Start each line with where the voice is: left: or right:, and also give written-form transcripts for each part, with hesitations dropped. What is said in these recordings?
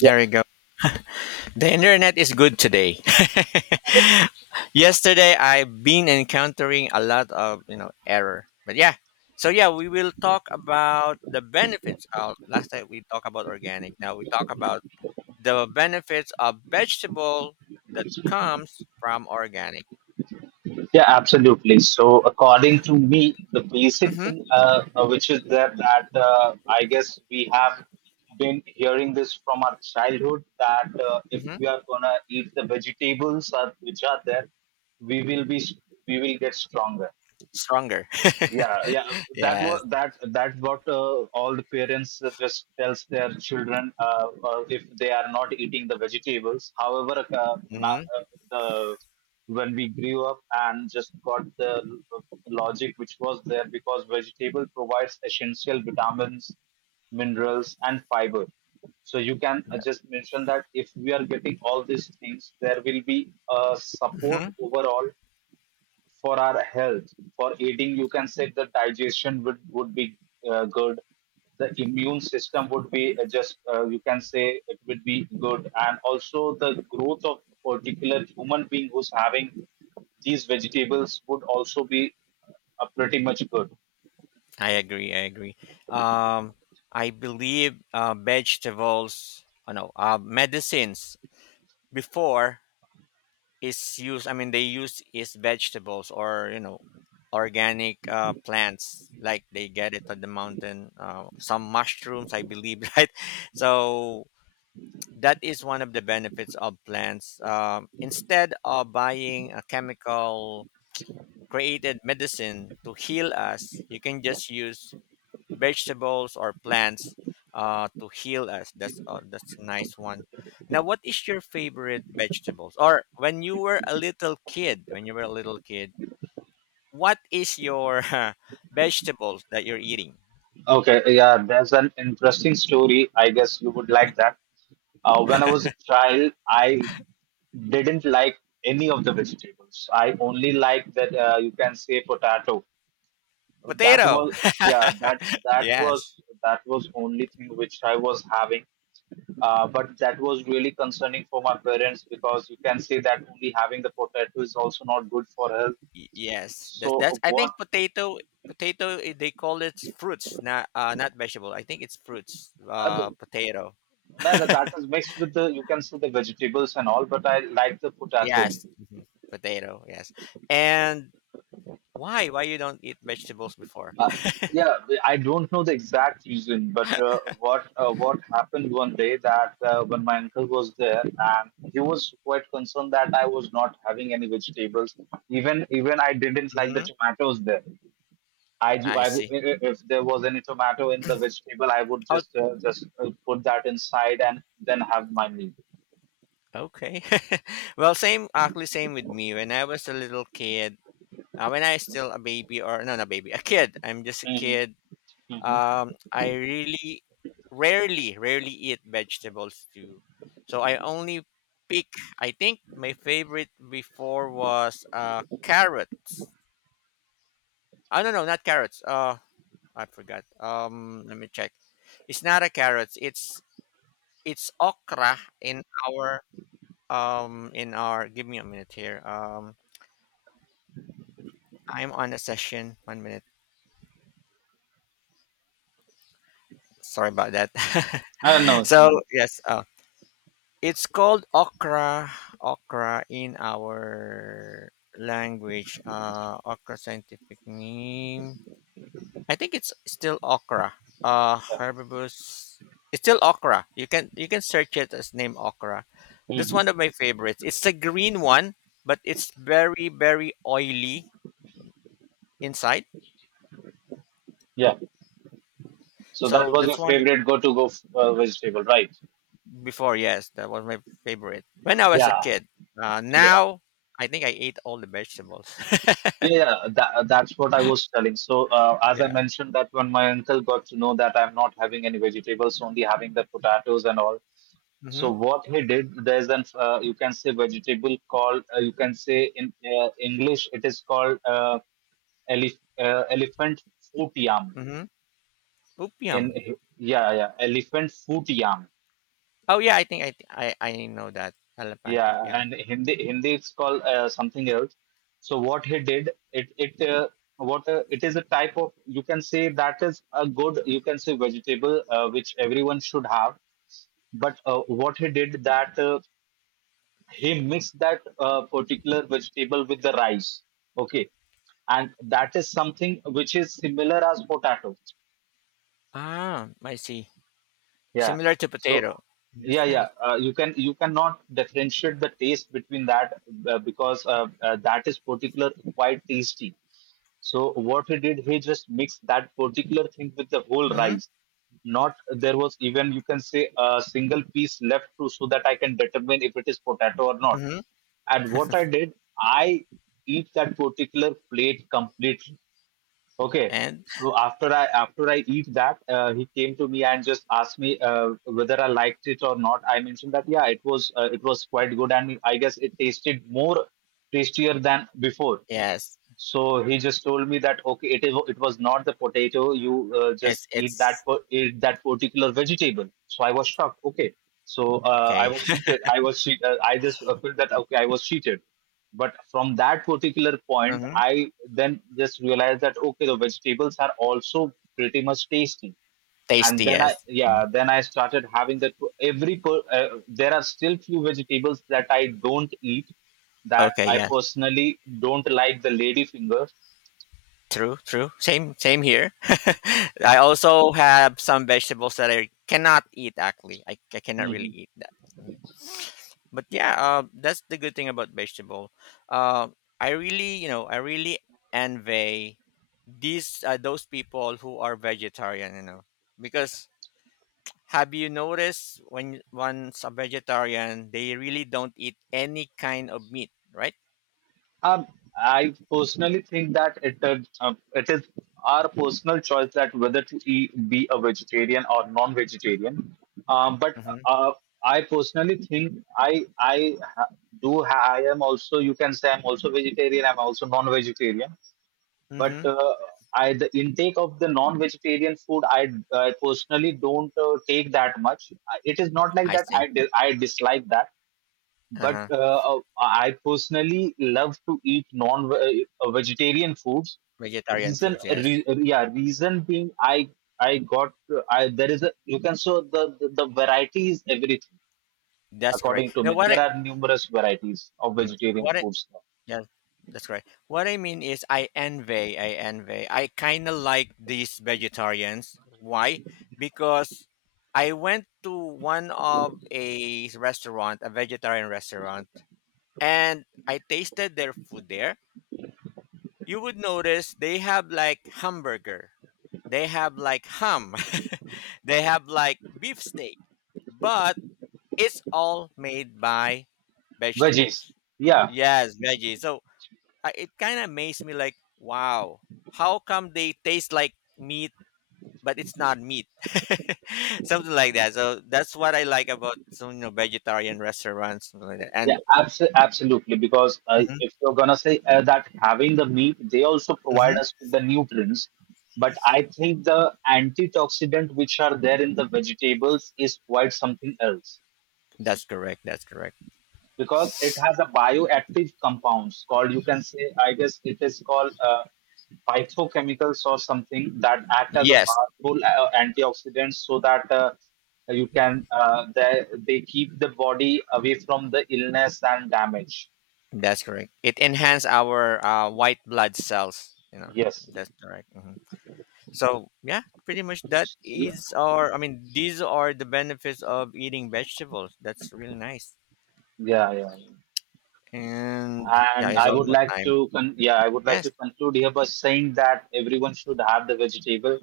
left: There we go. The internet is good today. Yesterday, I've been encountering a lot of error, but yeah. We will talk about the benefits. Of, last time we talked about organic. Now we talk about the benefits of vegetable that comes from organic.
right: Yeah, absolutely. So, according to me, the basic
left: Mm-hmm.
right: thing, which is there, that I guess we have been hearing this from our childhood that if
left: Mm-hmm.
right: we are gonna eat the vegetables which are there, we will be we will get stronger.
left: Stronger.
right: Yeah, yeah, that
left: Yes.
right: was that. That's what all the parents just tells their children if they are not eating the vegetables. However, now,
left: Mm-hmm.
right: uh, the when we grew up and just got the logic which was there because vegetable provides essential vitamins, minerals, and fiber. So you can just mention that if we are getting all these things, there will be a support
left: Mm-hmm.
right: overall for our health. For eating, you can say the digestion would be good. The immune system would be just you can say it would be good, and also the growth of particular human being who's having these vegetables would also be pretty much good.
left: I agree. I agree. Um, I believe vegetables, oh no, medicines before is used, I mean they use is vegetables or organic plants, like they get it at the mountain, some mushrooms I believe, right? So that is one of the benefits of plants. Instead of buying a chemical created medicine to heal us, you can just use vegetables or plants to heal us. That's a nice one. Now, what is your favorite vegetables? Or when you were a little kid, when you were a little kid, what is your vegetables that you're eating?
right: Okay, yeah, there's an interesting story. I guess you would like that. When I was a child, I didn't like any of the vegetables. I only liked that you can say potato. That
left: Potato.
right: was yeah, that
left: Yes.
right: was only thing which I was having. But that was really concerning for my parents because you can say that only having the potato is also not good for health.
left: Yes. That's.
right: So
left: I
right: what?
left: think potato. Potato. They call it fruits, not not vegetable. I think it's fruits. Potato.
right: That is mixed with the, you can see the vegetables and all, but I like the potato.
left: Yes. Mhm. Potato. Yes. And why? Why you don't eat vegetables before?
right: Uh, yeah, I don't know the exact reason, but what happened one day that when my uncle was there and he was quite concerned that I was not having any vegetables. Even I didn't like the
left: Hmm.
right: tomatoes there. I, ju-
left: I
right: I w-
left: see.
right: I- If there was any tomato in the vegetable, I would
left: Oh,
right: just put that inside and then have my meal.
left: okay. Well, same, actually, same with me. When I was a little kid, when I still a baby, or no, not a baby, a kid. I'm just a
right: hmm
left: kid.
right: hmm
left: I really rarely eat vegetables too. So I only pick. I think my favorite before was carrots. I don't know, not carrots. I forgot. Let me check. It's not a carrots. It's okra in our um, in our, give me a minute here. Um, I'm on a session, 1 minute, sorry about that.
right: I don't know.
left: So yes, uh, it's called okra. Okra in our language. Uh, okra scientific name, I think it's still okra. Uh, herbivores. It's still okra. You can search it as name okra. That's one of my favorites. It's a green one, but it's very, very oily inside.
right: Yeah. So that
left: So
right: was your
left: that's one.
right: favorite go-to go vegetable, right?
left: Before, yes, that was my favorite when I was a
right: Yeah,
left: kid.
right: yeah,
left: Now, I think I ate all the vegetables.
right: yeah. That's what I was telling. So, as I
left: Yeah.
right: mentioned, that when my uncle got to know that I'm not having any vegetables, only having the potatoes and all.
left: Mm-hmm.
right: So what he did, there's an you can say vegetable called you can say in English it is called elef elephant foot yam.
left: Mm-hmm.
right: In
left: Upiam.
right: Yeah, yeah, elephant foot yam.
left: Oh yeah, I think I th- I know that elephant
right: Yeah,
left: upiam.
right: and Hindi it's called something else. So what he did, it is a type of you can say that is a good you can say vegetable which everyone should have. But what he did that he mixed that particular vegetable with the rice. Okay, and that is something which is similar as potato.
left: Ah, I see.
right: Yeah.
left: Similar to
right: So,
left: potato.
right: yeah,
left: That's
right: yeah.
left: nice.
right: You can you cannot differentiate the taste between that because that is particular quite tasty. So what he did, he just mixed that particular thing with the whole
left: Mm-hmm.
right: rice. Not there was even you can say a single piece left to so that I can determine if it is potato or not.
left: Mm-hmm.
right: And what I did, I eat that particular plate completely. Okay.
left: And
right: So after I eat that, he came to me and just asked me whether I liked it or not. I mentioned that yeah, it was quite good, and I guess it tasted more tastier than before.
left: yes,
right: So he just told me that okay, it was not the potato. You just
left: it's
right: eat
left: it's
right: that per- eat that particular vegetable. So I was shocked. Okay, so I
left: okay.
right: was cheated. I was cheat. I just felt that okay, I was cheated. But from that particular point,
left: Mm-hmm.
right: I then just realized that okay, the vegetables are also pretty much tasty, and
left: Tasty.
right: then I
left: Yes.
right: yeah
left: Mhm.
right: then I started having that for every there are still few vegetables that I don't eat, that
left: Okay.
right: I
left: Yeah.
right: personally don't like, the lady finger.
left: True, true. Same, same here. I also have some vegetables that I cannot eat. Actually, I cannot really
right: hmm
left: eat that. Mm. But yeah, that's the good thing about vegetable. Uh, I really, I really envy these those people who are vegetarian. Because have you noticed, when once a vegetarian, they really don't eat any kind of meat, right?
right: um, I personally think that uh, it is our personal choice that whether to eat, be a vegetarian or non-vegetarian, but
left: Mm-hmm.
right: uh, I personally think I ha- do ha- I am also you can say I'm also vegetarian, I'm also non-vegetarian, but
left: Mm-hmm.
right: I, the intake of the non-vegetarian food, I personally don't take that much. It is not like
left: I
right: that
left: see.
right: I dislike that,
left: Uh
right: but
left: huh.
right: I personally love to eat non-vegetarian foods.
left: Vegetarian foods, yes.
right: Yeah, reason being I got I there is a you can so the variety is everything
left: That's correct.
right: according to
left: You know
right: me.
left: what?
right: There are numerous varieties of
left: Mm.
right: vegetarian
left: What I
right: foods now.
left: yeah, that's right. What I mean is I envy, I envy. I kind of like these vegetarians. Why? Because I went to one of a restaurant, a vegetarian restaurant, and I tasted their food there. You would notice they have like hamburger. They have like ham. They have like beefsteak. But it's all made by
right: Veggies,
left: vegetables.
right: yeah.
left: Yes, veggies. So I, it kind of amazed me like, wow, how come they taste like meat, but it's not meat? Something like that. So that's what I like about some, vegetarian restaurants, something like that. And
right: Absolutely. Because
left: hmm,
right: if you're gonna say that having the meat, they also provide
left: hmm,
right: us with the nutrients. But I think the antioxidant which are there in the vegetables is quite something else
left: that's correct, that's correct.
right: because it has a bioactive compounds called you can say I guess it is called phytochemicals or something that act as a
left: Yes.
right: powerful antioxidants, so that you can they keep the body away from the illness and damage.
left: That's correct. It enhance our white blood cells, you know?
right: Yes.
left: That's correct. Hmm. So yeah, pretty much that
right: Yeah,
left: is our, I mean, these are the benefits of eating vegetables. That's really nice.
right: yeah, yeah.
left: And yeah,
right: And
left: it's
right: I would
left: almost
right: like
left: time.
right: to con yeah, I would like to
left: Yes.
right: conclude here by saying that everyone should have the vegetable.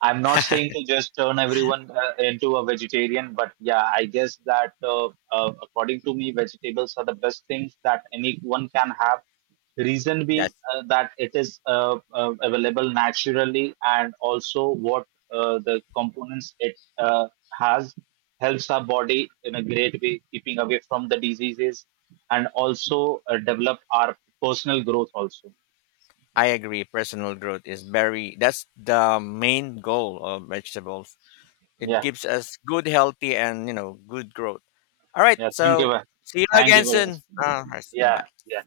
right: I'm not saying to just turn everyone into a vegetarian, but yeah, I guess that according to me, vegetables are the best things that anyone can have. Reason being
left: That's,
right: that it is available naturally, and also what the components it has helps our body in a great way, keeping away from the diseases, and also develop our personal growth also.
left: I agree. Personal growth is very, that's the main goal of vegetables. It
right: Yeah,
left: gives us good, healthy, and you know, good growth. All right,
right: yeah. Thank you.
left: so
right: Very-
left: see you
right: Thank you
left: again
right: very much.
left: soon. Bye
right: Yeah,
left: bye.
right: yeah.